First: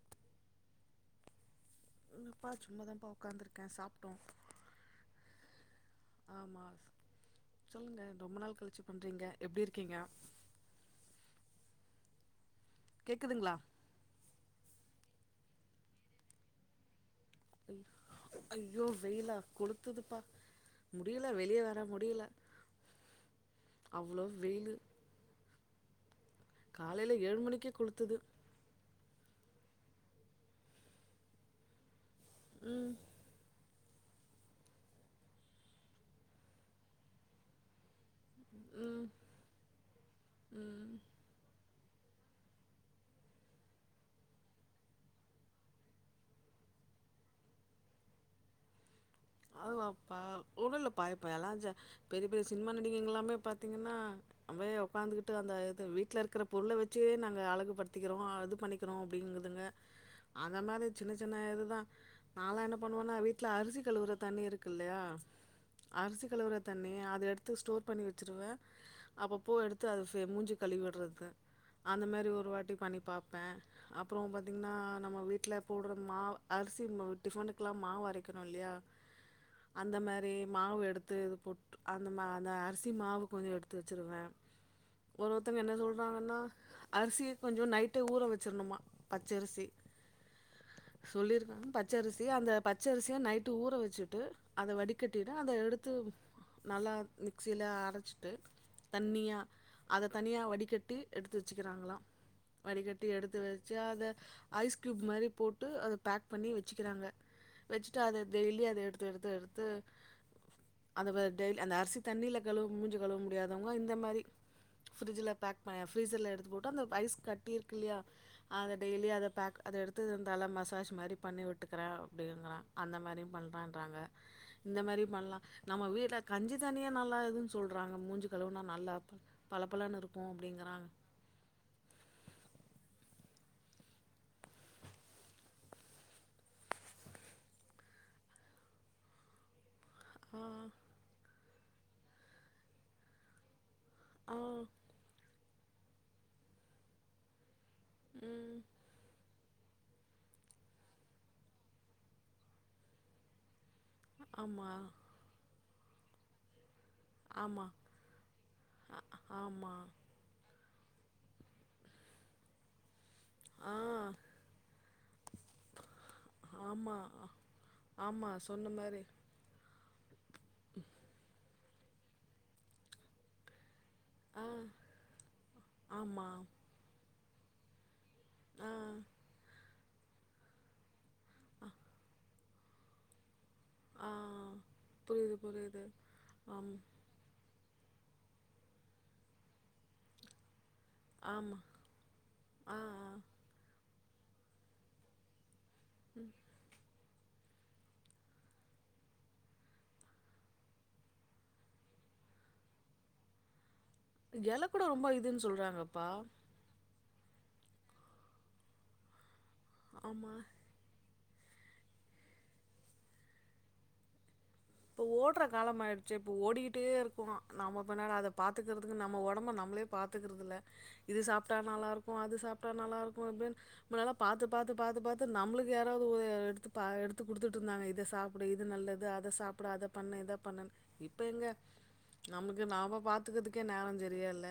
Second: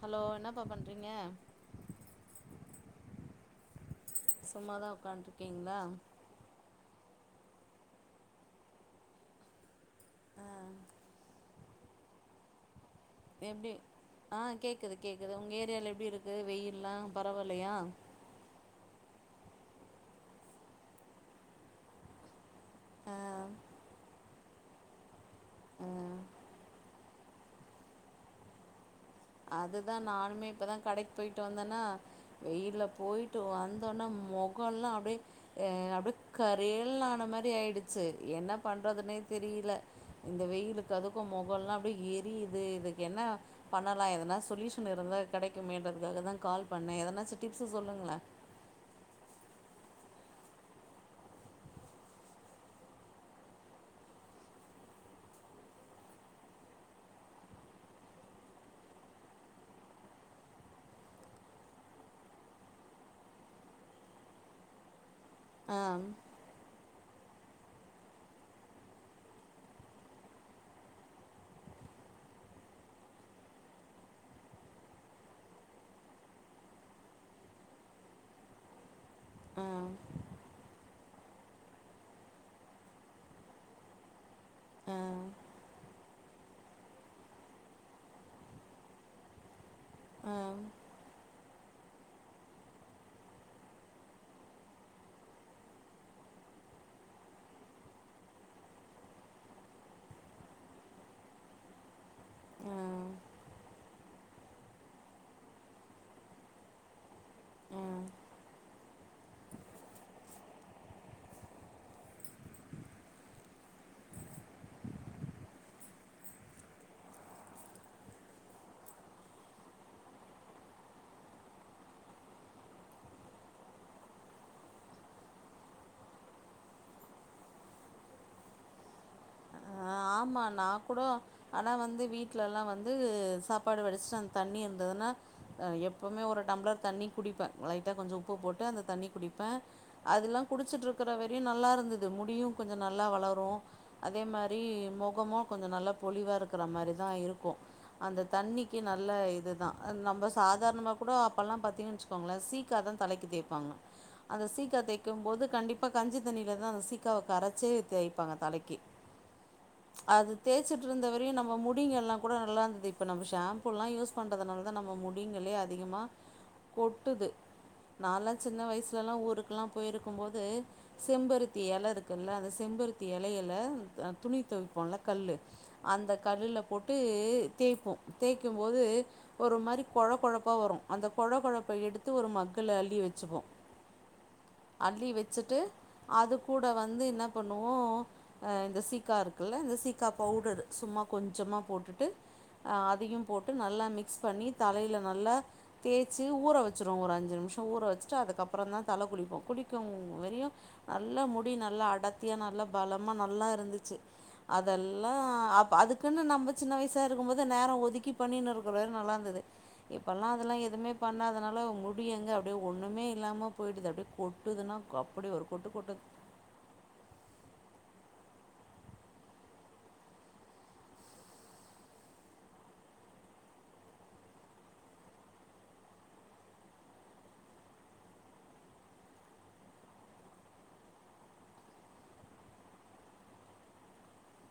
Hello என்னப்பா பண்றீங்க என்னப்பா சும்மாதாம்பா உக்காந்துருக்கே சாப்டோ ஓகேங்ளா ஆமா சொல்லுங்க ரொம்ப நாள் கழிச்சு பண்றீங்க எப்படி இருக்கீங்க கேக்குதுங்களா எப்டி ஆ கேக் கேக்குது கேக்குது உங்க ஏரியால எப்படி இருக்கு வெயில்லா பரவாயில்லையா ஐ- ஐயோ வெயிலா கொளுத்துதுப்பா முடியல வெளியே வர முடில அவ்ளோ வெயிலு உம் காலைல ஏழு மணிக்கே கொளுத்துது அதுதா நானுமே இப்பதா கடைக்கு போய்ட்டு வந்தனா வெயில்ல ம் போயிட்டு வந் தொன்ன மொகல்லா அப்படியே அப்படியே கரேல்ன்னு ஆன மாரி ஆயிடுச்சு என்ன ம் பண்றதுனே தெரில இந்த வெயிலுக்கு அதுக்கு மொகல்லா ரொம்ப எரியிது இது இதுக்கு என்ன பண் ணலா எதனா சொல்யூஷன் இருந்தா கெடைக்குமேன்றதுக்காகதா கால் பண்ணே எதனாச்சு டிப்ஸ் சொல்லுங்களே அதுவாப்பா ஒண்ணு இல்லப்பா இப்பயெல்லா பெரிய பெரிய சினிமா நடிகைங்கெல்லாமே பாத்தீங்கன்னா அப்டியே உட்காந்துகிட்டு அந்த இது வீட்ல இருக்கிற பொருள வெச்சே நாங்க அழகு படுத்திக்கிறோ அது பண்ணிக்கிறோ அப்டிங்குதுங்க அந்த மாதிரி சின்ன சின்ன இதுதா நான்லா என்ன பண்ணுவேன்னா வீட்ல அரிசி கழுவுற தண்ணி இருக்கில்லையா ஆ அரசி கழுவர தண்ணிய நா அத எடுத்து ஸ்டோர் பண்ணி வெச்சுருவே அப்பப்போ எடுத்து அது ஃபே மூஞ்சி கழுவிடறது அந்த மாரி ஒரு வாட்டி பண்ணி பாப்பே அப்புறோ பாத்தீங்கன்னா நம்ம வீட்ல போடுற மாவ் அரிசி டிஃபனுக்கெல்லா மாவு அரைக்கறோ இல்லையா ஆ அந்த மாரி மாவ் எடுத் து இது போட்டு அந்த மா அந்த அரிசி மாவு கொஞ்சோ எடுத்து வெச்சருவே ஆ ஒரு ஒத்தங்க என்ன சொல் சொல்றாங்கன்னா அரிசிய கொஞ்சோ நைட்டே ஊற வெச்சருனுமா பச்சரிசி ஆ சொல்லிருக்காங்க பச்சரிசி அந்த பச்சரிசிய நைட்டு ஊற வெ ச்சுட்டு அத வடிகட்டிட்டு அத எடுத்து நல்லா மிக்ஸில அரச்சுட்டு தண்ணியா அத தனியா வடிகட்டி எடுத்து வெச்சிக்கிறாங்களா ஆ வடிகட்டி எடுத்து வெச்சு அத ஐஸ் கியூப் மாரி போட்டு அத பேக் பண்ணி வெச்சுக்கிறாங்க ஆ வெச்சுட்டு அத டெய்லியு அத எடு த்து எடுத்து எடுத்து அதவ டெய்லி அந்த அரிசி தண்ணில கழுவு மூஞ்சி கழுவ முடியாதவங்க இந்த மாரி ஃப்ரிட்ஜில் பேக் பண்ண ஃப்ரீஸர்ல எடுத்து போட்டு அந்த ஐஸ் கட்டியிருக்கில்லையா அத டெய்லி அத பேக் அத எடுத்து தல மசாஜ் மாரி பண்ணி விட்டுக்குறே அப்டீங்குறா அந்த மாரியு பண்ணறா ங்க இந்த மாரியு பண்ணலா நம்ம வீட்ல கஞ்சி தனியே நல்லாதுன்னு சொல்றாங்க மூஞ்சு கழுவுனா நல்லா ப பல ஆமா ந கூடோ ஆனா வந்து வீட்டுல எல்லா வந்து சாப்பாடு வெடிச்சிட்டு அந்த தண்ணி இருந்ததுன்னா எப்போவுமே ஒரு டம்ளர் தண்ணி குடிப்பேன் லைட்டா கொஞ்சோ உப்பு போட்டு அந்த தண்ணி குடிப்பேன் அதெல்லா குடிச்சிட்டு ஆ இருக்கிறவ அப்டியும் நல்லா இருந்தது முடியும் கொஞ்சோ நல்லா வளரும் அதே மாரி ஆ முகமும் கொஞ்சோ நல்லா பொழிவா இருக்கிற மாரி தான் இருக்கும் அந்த ம் தண்ணிக்கு நல்ல இதுதான் நம்ம சாதாரணமாக கூட அப்போல்லா பாத்தீங்கன்னு வச்சுக்கோங்களேன் சீக்கா தான் தலைக்கு தேய்ப்பாங்க அந்த ஆமா சீக்கா தேய்க்கும் போது கண்டிப் இப்ப கஞ்சி தண்ணியில தான் அந்த சீக் க்காவ ஆமா கரைச்சே தேய்பாங்க தலைக்கு ஆமா அது தே ச்சிட்டு இருந்த வரையு நம்ம முடிங்க எல்லா கூட நல்லா இருந்தது இப்போ நம்ம ஆ ஷாம்புலா யூஸ் பண்ணுறதுனால தா நம்ம முடிங்களே அதிகமாக ஆமா கொட்டுது ஆமா நாலாம் சின்ன சொன்ன மாரி வயசுலல்லா ஊருக்கெலா போயிருக்கும் போது செம்பருத் த்தி எல இருக்குல்ல அந்த செம்பருத்தி எலயில துணி ஆ தொவிப்போல கல்லு அந்த ஆமா. கல்லுல போட்டு தேய்ப்போம் தேய்க்கும் ஆ போது ஒரு மாரி கொழ கொழப்பா வரும் அந்த கொழ கொழப்ப எடுத்து ஒரு மக்குள அள்ளி வச்சுப்போம் ஆ அள்ளி புரியுது, வச்சுட்டு புரியுது. அது கூட ஆம். வந்து என்ன பண்ணுவோ அஹ் இந்த சிக் க்கா இருக்குல்ல இந்த சீக்கா பவுடர் சும்மா கொஞ்சமா ஆமா. போட்டுட்டு ஆ ஆ. அதயும் போட்டு நல்லா மிக் மிக்ஸ் பண்ணி தலையில நல்லா தேச்சி ஊற வச்சிருவோ ஒரு அஞ் அஞ்சு நிமிஷம் ஊற வச்சுட்டு அதுக்கப்புறோ தா தல குளிப்போம் குளிக்கும் வெரியு நல்லா முடி நல்லா அடத்தியாக நல்லா பலமா நல்லா இருந்துச்சு எல கூட ரொம்ப அதெல்லா இதுன்னு அப் சொல்றாங்கப்பா. அதுக்குன்னு நம்ம சின்ன வயசு சா இருக்கும்போது நேரம் ஒதுக்கி பண்ணின்னு இருக்கிற வெறையு நல்லாருந்தது இப்பல்லா ஆமா. அதெல்லா எதுமே பண்ணாதனால முடி எங்க அப்படியே ஒன்னுமே இல்லாம போயிடுது அப்டியே கொட் இப்ப ஓடுற காலம் ஆயிடுச்சு இப்ப ஓடிக்கிட்டே இருக்கோம் நாமக் முன்னால அத பாத்துக்கறதுக்கு நம்ம உடம்ப நம்மளே பாத்துக்கறதில்ல இது சாப்பிட்டா நல்லா இருக்கு அது சாப்பிட்டா நல்லா இருக்கு இப்டின்னு முன்னல்லா பாத்து பாத்து பாத்து நம்மளுக்கு யாராவது எடுத்து பா எடுத்து குடுத்துட்டு இருந்தாங்க இத சாப்பிடு இது நல்லது அத சாப் ப்ர அதபண்ணு இத பண்ணுன்ணு இப்ப எங்க நமக்கு நாம பாத்துக்கிதுக்கே நேரம் செரியால்ல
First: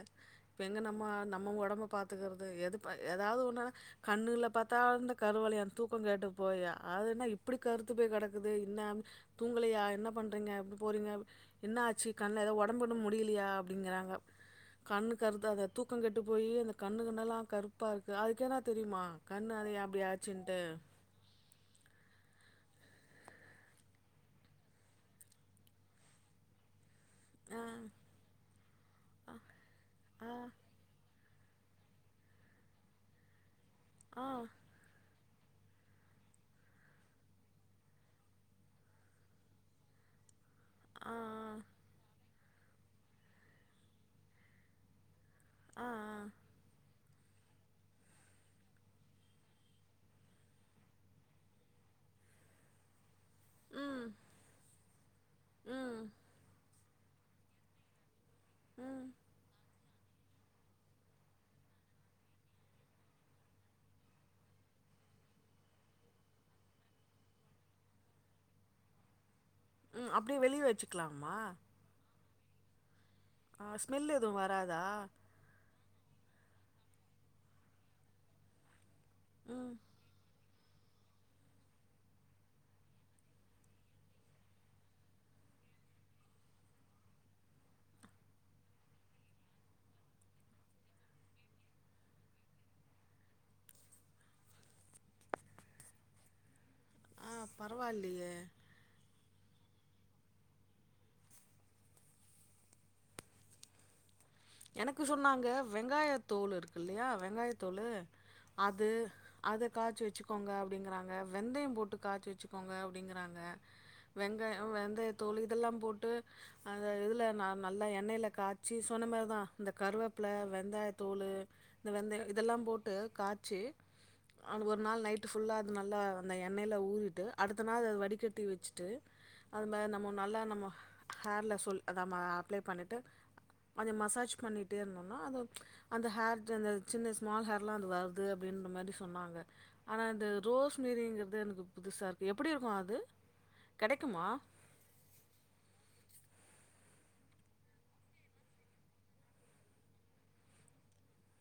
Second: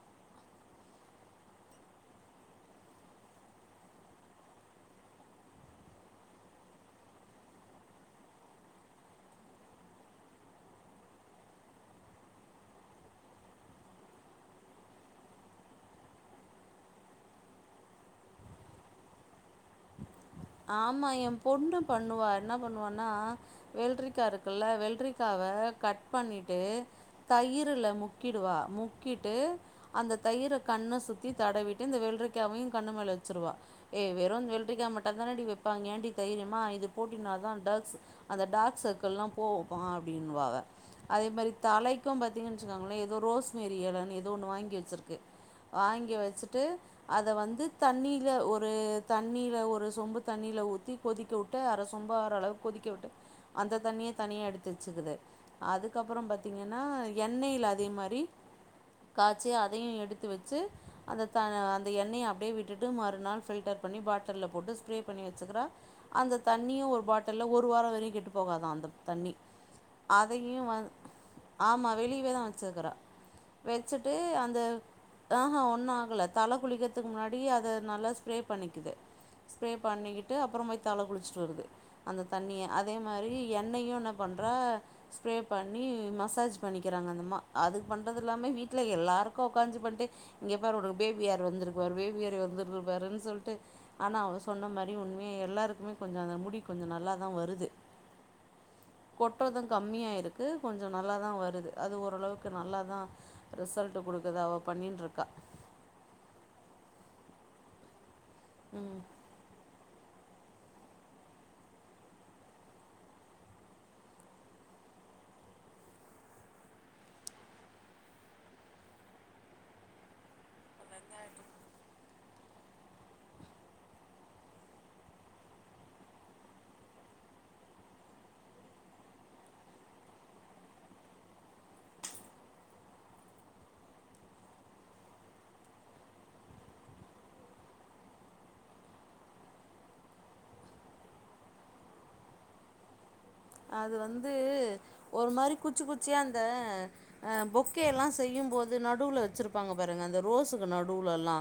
இப்ப எங்க நம்ம நம்ம ஒடம்ப பாத்துக்கிறது எதுப் எதாவது ஒன்னுன்னா கண்ணுல பாத்தா இந்த கருவலையோ தூக்கம் கெட்டு போயி அது என்ன இப்படி கருத்து போய் கெடக்குது என்னா தூங்கலயா என்ன பண்றிங்க எப்ப போறிங்க என்னா ஆச்சு கண்ண எத ஒடம்பு கிடம்பு முடியலயா அப்டிங்கறாங்க கண்ணு கருத்தாத தூக்கம் கெட்டுப் போயி அந்த கண்ணு கிண்ணல்லா கருப்பா இருக்கு அதுக்கு எதானா தெரியுமா கண் அத ஏ இப்படியாச் ஆமா என் பொண்ணு பண்ணுவா என்ன பண்ணுவான்னா வெல்ரிக்கா இருக்குல்ல வெல்ரிக்காவ கட் பண்ணிட்டு ஆ தயிரல முக்கிடுவா முக்கிட்டு அந்த ஆ தயிர கண்ண சுத் சுத்தி தடவிட்டு இந்த வெள்ரிக்காவையு கண்ணுமேல வச்சுருவா ஏ ஆ வெறு வெள்ரிக்கா மட் ட தனாடி வைப்பாங்க ஏண்டி தயிரு அம்மா இது போட்டின்னா தா டக்ஸ் அந்த டாக்ஸ் சர்க்கிள்லா போ பா அப்டின்னுவாவ ஆ அதே மாரி தலைக்கு பத் சொன்னாங்கள ஏதோ ரோஸ்மரி எலனு ஏதோ ஒன்னு வாங்கி வச்சிருக் ஆ ஆ வாங்கி வச்சுட்டு அத வந்து தண்ணீல ஒரு தண்ணீல ஒரு சொம்பு தண்ணியில ஊத்தி கொதிக்க விட்டு அர சொம்பு அர அளவு கொதிக்க விட்டு அந்த தண்ணிய ம் தனியா எடுத்து வச்சுக்குது ம் அதுக்கப்புறம் பாத்திங்கன்னா எண்ணெயில அதே மாரி காச்சி அதையு எடுத் து வச்சு அந்த த அந்த எண்ணெய அப்படியே விட்டுட்டு மறுநாள் ஃபில்டர் பண்ணி பாட்டில்ல போட்டு ஸ்ப்ரே பண்ணி வச்சுக்கிறா அந்த தண்ணியு ஒரு பாட்டல்ல ஒரு வாரோ வரையு கெட்டு போகாதா அந்த தண்ணி ம் அப்டியே அதையு வெளிய வந் வச்சுக்கலாமா ஆமா வெளிவேதா வெச்சுகரா ஆ வெச்சுட்டு ஸ்மெல் எதுவு அந்த வராதா அஆ ஒன்னு ஆகல தல குளிக்கித்துக்கு முன்னாடி அத நல்லா ஸ்ப்ரே பண்ணிக்குது ஸ்பரே ம் பண்ணிக்கிட்டு அ அப்புறம் போய் தல குளிச்சிட்டு வருது அந்த தண்ணிய அதே மாரி எண்ணெயு என்ன பண்றா ஸ்ப்ரே பண்ணி மசாஜ் பண்ணிக்கிறாங்க அந்தம்மா அது பண்றதில்லாமை வீட்ல எல்லாருக்கோ உக்காஞ்சு பண்ட்டே இங்கே பார் உனக்கு பேபி ஹார் வந்துருக்கு பார் பேபி ஹார் வந்துருக்குப்பாருன்னு சொல்ட்டு ஆனா அவ சொன்ன மாரி உண்மே எல்லாருக்குமே கொஞ்சோ அந்த முடி கொஞ்சோ நல் லாதா ஆ வருது பரவாயில்லையே கொட்டுறது கம்மியாயிருக்கு கொஞ்சோ நல்லாதா வருது அது ஓரளவுக்கு நல்லாதா ரிசல்ட் கொடு எனக்கு சொன்னாங்க வெங்காய தோல் இருக்கு இல்லியா வெங்காய தோழு அது ம் அத காச்சு வெச்சு கோங்க அப்டிங்கறாங்க வெந்தம் போட்டு காச்சி வச்சிக்கோங்க அப்டிங்கறாங்க வெங்காயோ வெந்தயதோழு இதெல்லாம் போட்டு அந்த இதுல ந நல்லா எண்ணெய்ல காச்சி சொன்ன மார்தா இந்த கருவப்பில வெங்காயத்தோழு இந்த வெந்தயம் இதெல்லாம் போட்டு காச்சி அவனுக்கு ஒரு நாள் நைட்டு ஃபுல்லா அது நல்லா அந்த எண்ணெயில ஊறிட்டு அடுத்த நாள் அத வடிக்கட்டி வச்சுட்டு அதுமே நம்மோ நல்லா நம்ம ஹேர்ல சொல் அப்ளை பண்ணிட்டு கொஞ்சோ மசாஜ் பண்ணிட்டே இருந்தோனா அந்த ஒரு ச்ச அந்த ஹேர் ஜன் அந்த சின்ன ஸ்மால் ஹேர்லா அது வருது அப்டின்ற மாரி சொன்னாங்க ஆனா அந்த ரோஸ் மேரிங்கிது எனக்கு புதுசா இருக்கு எப்புடி இருக்கோ அது அது கெடைக்குமா வந்து ஒரு மாரி குச்சி குச்சியா அ தே ஆ பொக்கேலா செய்யும் போது நடுல வச்சிருப்பாங்க பாருங்க அந்த ரோஸுக்கு நடுல எல்லா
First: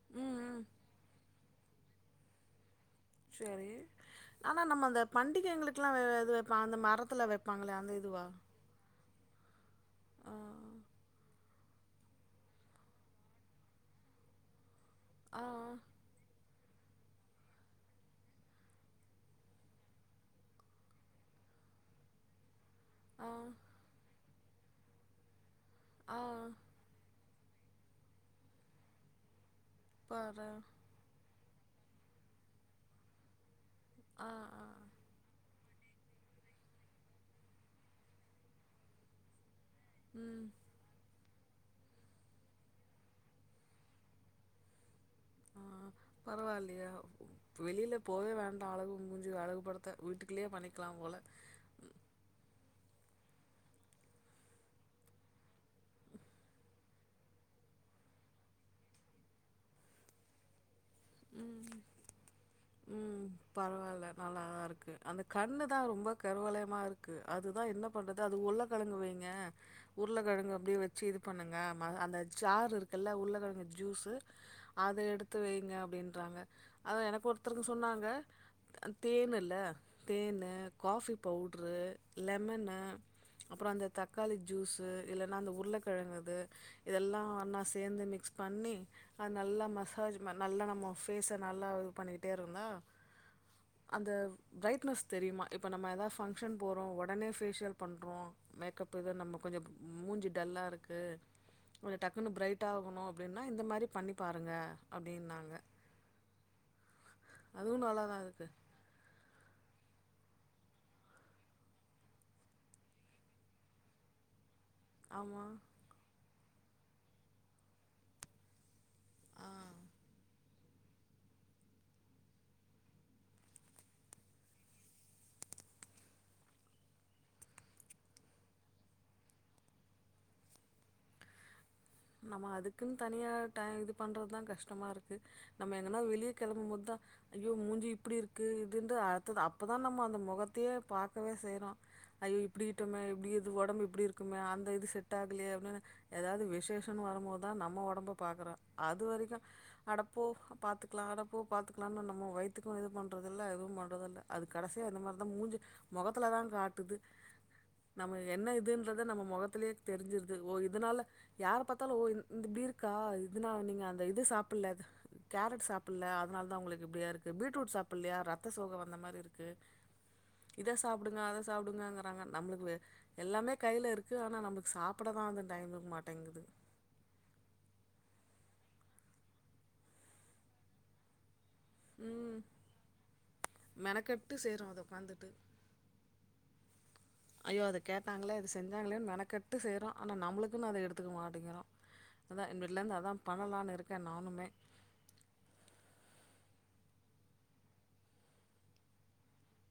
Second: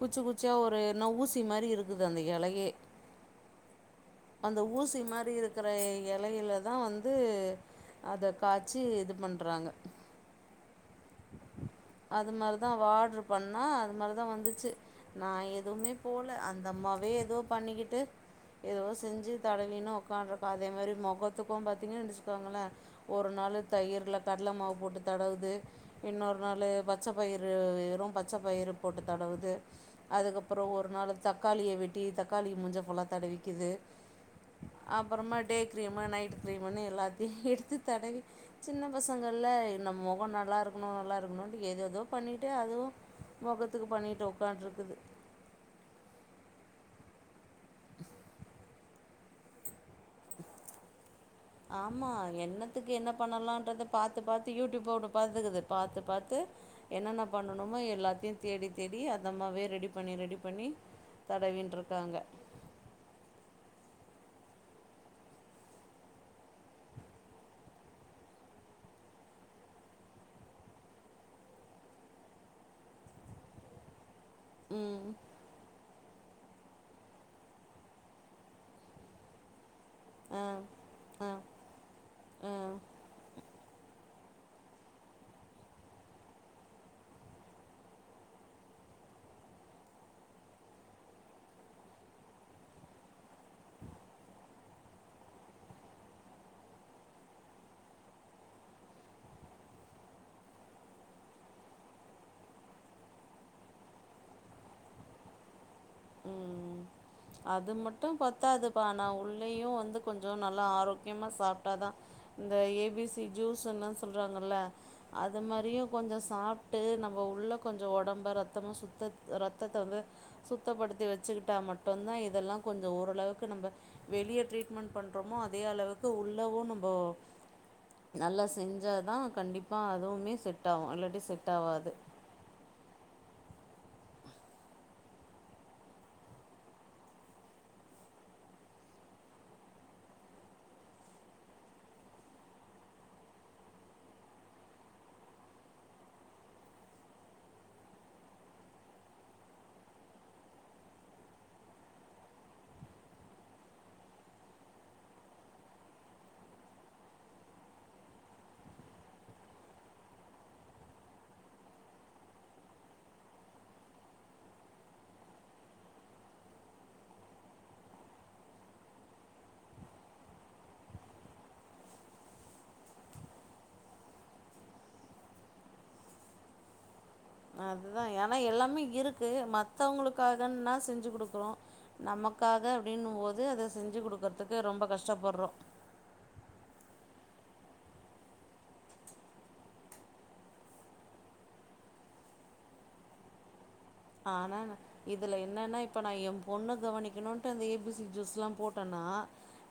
குச்சி ம் குச்சியா ம் ஒரு என்ன ஊசி மாரி இருக்குது அந்த எலையே செரி அந்த ஊசி மாரி இருக்கற வே இது வைப்பா எலையிலதா அந்த வந்து மரத்துல வைப்பாங்களே அந்த இதுவா அத காச்சி இது பண்றாங்க ஆ அது மாரிதா அவ ஆடர் பண்ணா அது மாரிதா வந்துச்சு நா ஆ எதுமே போல அந் தம்மாவே ஏதோ பண்ணிக்கிட்டு ஏதோ செஞ்சு தடவினு உக்கான்டுருக்கோ அதே மாரி மொகத்துக்கோ பாத்திங்க நெனச்சுக்கோங்களே ஆ ஒரு நாளு தயிர்ல கட்ல மாவு போட்டு தடவுது ஆ இன்னொரு நாளு பச்சப் பயிறு வெறூ பச்ச பயிறு போட்டு தடவுது பார்றே அதுக்கப்றோ ஒரு நாளு தப் தக்காளிய வெட்டி தக்காளி மூஞ்ச ஃபுல்லா தடவிக்குது ஆ ஆ அப்றமா எட் டே க்ரீமு நைட் க்ரீமுன்னு எல்லாத்தையூ எடுத்து தடவி சின்ன பசங்கல்ல நம் மொகோ ம் நல்லாருக் நல்லாருக்கணூன் ஏதேதோ பண்ணிட்டு அதுவூ மொகத்துக்கு பண்ணிட் ஒக்கான்ட்ருக்குது ஆ பரவால்லையே வெளில போவே வேண்டா அழகு மூஞ்சு அழகுபடுத்த வீட்டுக்குள்ளயே பண்ணிக்லா போல ஆமா என்னத்துக்கு என்ன பண்ணலான்றத பாத்து பாத்து யூடியூப்ப ஒன்னு பாத்துக்குது பாத்து பாத்து என்னென்ன பண்ணணுமோ எல்லாத்தையூ தேடி தேடி அந்தம்மாவே ரெடி பண்ணி ரெடி பண்ணி ம். தடவின்ட்ருக்காங்க ம் பரவால்ல நல்லாதாருக்கு அந்த கண்ணு தா ரொம்ப கருவலயமா இருக்கு அதுதா என்ன பண்றது அது உளக்கெழங்கு வைங்க உருளக்கெழங்கு அப்டியே வச்சு இது பண்ணுங்க ம அந்த சாறு இருக்குல்ல உருளக்கிழங்கு ஜூஸு அதத ம் எடுத்து வைங்க அப்படின்றாங்க அதா எனக்கொருத் தருக்கு சொன்னாங்க அ தேனுல்ல ஆ தேனு காஃபி ஆ பவுட்ரு ஆ லெமனு அப்றோ அந்த தக் காளி ஜூஸு இல்லைன்னா அந்த உருளக்கெழங்குது இதெல்லா நா சேந்து மிக்ஸ் பண்ணி அது நல்லா மசாஜ் நல்லா நம்ம ஃபேஸ நல்லா இது பண்ணிட் டேருந்தா அந்த ப்ரைட்னெஸ் தெரியுமா இப்போ நம்ம எதா ஃபங்க்ஷன் போறோ ஒடனே ஃபேசியல் பண்றோ மேக்கப் எது நம்ப கொஞ்சோ மூஞ்சி டல்லாருக்கு கொஞ்சோ டக்குனு ப்ரைட் ஆகணூ அப்டினா இந்த மாரி பண்ணிபாருங்க அப்டீன்னாங்க ம் அது மட்டூ பத்தாதுபா நா உள்ளயூ வந்து கொஞ்சோ நல்லா ஆரோக்கியமா சாப்டாதா இந்த ஏ பி சி ஜூஸுன்னு சொல்றாங்கல்ல அது ஆமாம் மாரியு கொஞ்சோ சாப் டு நம்ம உள்ள கொஞ்சோ ஒடம்ப ரத்தமா சுத்தத் ரத்தத்த வந்து சுத்தப்படுத்தி வச்சுக்கிட்டா மட் டுந்தா இதல்லா கொஞ்சோ ஓரளவுக்கு நம்ம வெளிய ட்ரீட்மெண்ட் பண்ணுறோமோ அதேளவுக்கு உள்ளவூ நம்மோ நல்லா செஞ்சா தா கண்டிப்பா அதூவ்மே செட் ஆகு இல்லாட்டி செட் ஆகாது நம்ம அதுக்குன் தனியா டை இது பண்றதுதா கஷ்டமாருக்கு நம்ம எங்கன்னா வெளியே கெளம்பும் போதுதா ஐயோ மூஞ்சு இப்டிருக்கு இதுன்டு அத்தது அப்பதா நம்ம அந்த மொகத்தையே பாக்கவே செய்றோ ஐயோ இப்டிக்கிட்டோமே இப்டி இது ஒடம்பு இப்டிருக்கோமே அந்த இது செட் ஆகலையே அப்டின்னு ஏதாவ்து விசேஷோ ஹன் வரும்போத்தா நம்ம ஒடம்ப பாக்றோ அது வரைக்கூ அட போ பாத்துக்லா அட போ பாத்துக்லான்னு நம்ம வயித்துக்கூ எதூ பண்றதில்ல எதூ பண்றதில்ல அது கடசியா இந்த மாரிதா மூஞ்சு மொகத்துல தா காட்டுது நம்ம என்ன இதுன் நம்ம மொகத்திலே தெரிஞ்சிடுது ஓ இதனால யாரப் பாத் த்தல ஓ இந்த் பீர்க்கா இதனா நீங்க அந்த இது சாப்டல கேரட் சாப்டல அத்னால தா உங்களுக்கு இப்டியாய்ருக்கு பீட்ரூட் சாப்டலையா ரத்த சோக வந்த மாரி இருக்கு இத சாப்டுங்க அத சாப்டுங்கங்கிறாங்க நம்மளுக்கு எல்லாமே கைல இருக்கு ஆனா நம்ளுக்கு சாப்பிட தா அது டைமுக் மாட்டேங்குது அதுதா ஆனா எல்லாமே இருக்கு மத்தவங்களுக்காகன்னா செஞ்சு குடுக்குறோ ம் நமக்காக அப்படின்னும் போது அத செஞ்சு மெனக்கெட்டு குடுக்கறதுக்கு செய்கிறோம் அதை ரொம்ப உட்காந்துட்டு கஷ்டப்பட்றோ ஐயோ அத கேட்டாங்ளே அது செஞ்சாங்ளேன்னு மெனக்கெட்டு செய்றோ ஆனா நம்ளுக்குன்னு அத எடுத்துக்க மாட்டங்கிறோ அதா இனிமேட்லேந்து அதா பண்ணலான்ருக் ஆனா நா இதுல என்னன்னா இப்ப நா எம் பொண்ண கவனிக்கணுன்ட்டு அந்த ஏ பி சி ஜூஸ்லா போட்டேன்னா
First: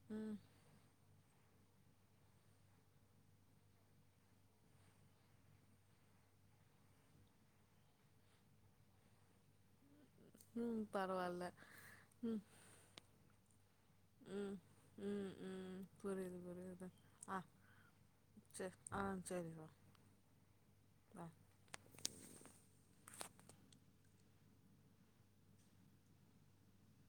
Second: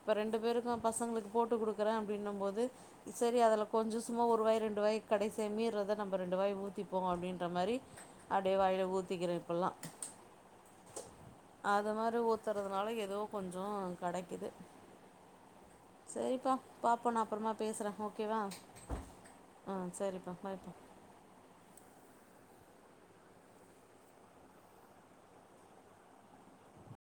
இப்ப ம் ரெண்டு பேருக்கூ பசங்களுக் போட்டு குடுக்குறே அப்டின்னும் போது செரி அதுல கொஞ்சோ சும்மா ஒருவாய் ரெண்டு வாய் கடைசேமீ ரத நம்ம ரெண்டு வாய் ஊத்திப்போ அப்டின்ற மாரி அப்டே வாய்ல ஊத் தீக்ற இப்பல்லா ம் பரவால்ல அத மாரி ம் ஊத்துறதுனால ஏதோ கொஞ்சோ கெடைக்குது ம் ம் ம் புரியுது செரிப்பா புரியுது பாப்போ நா ஆ அப்றமா பேசுறே ஓகேவா சரி ஆ சரிப்பா ஆ செரிப்பா பாய்பா ஆ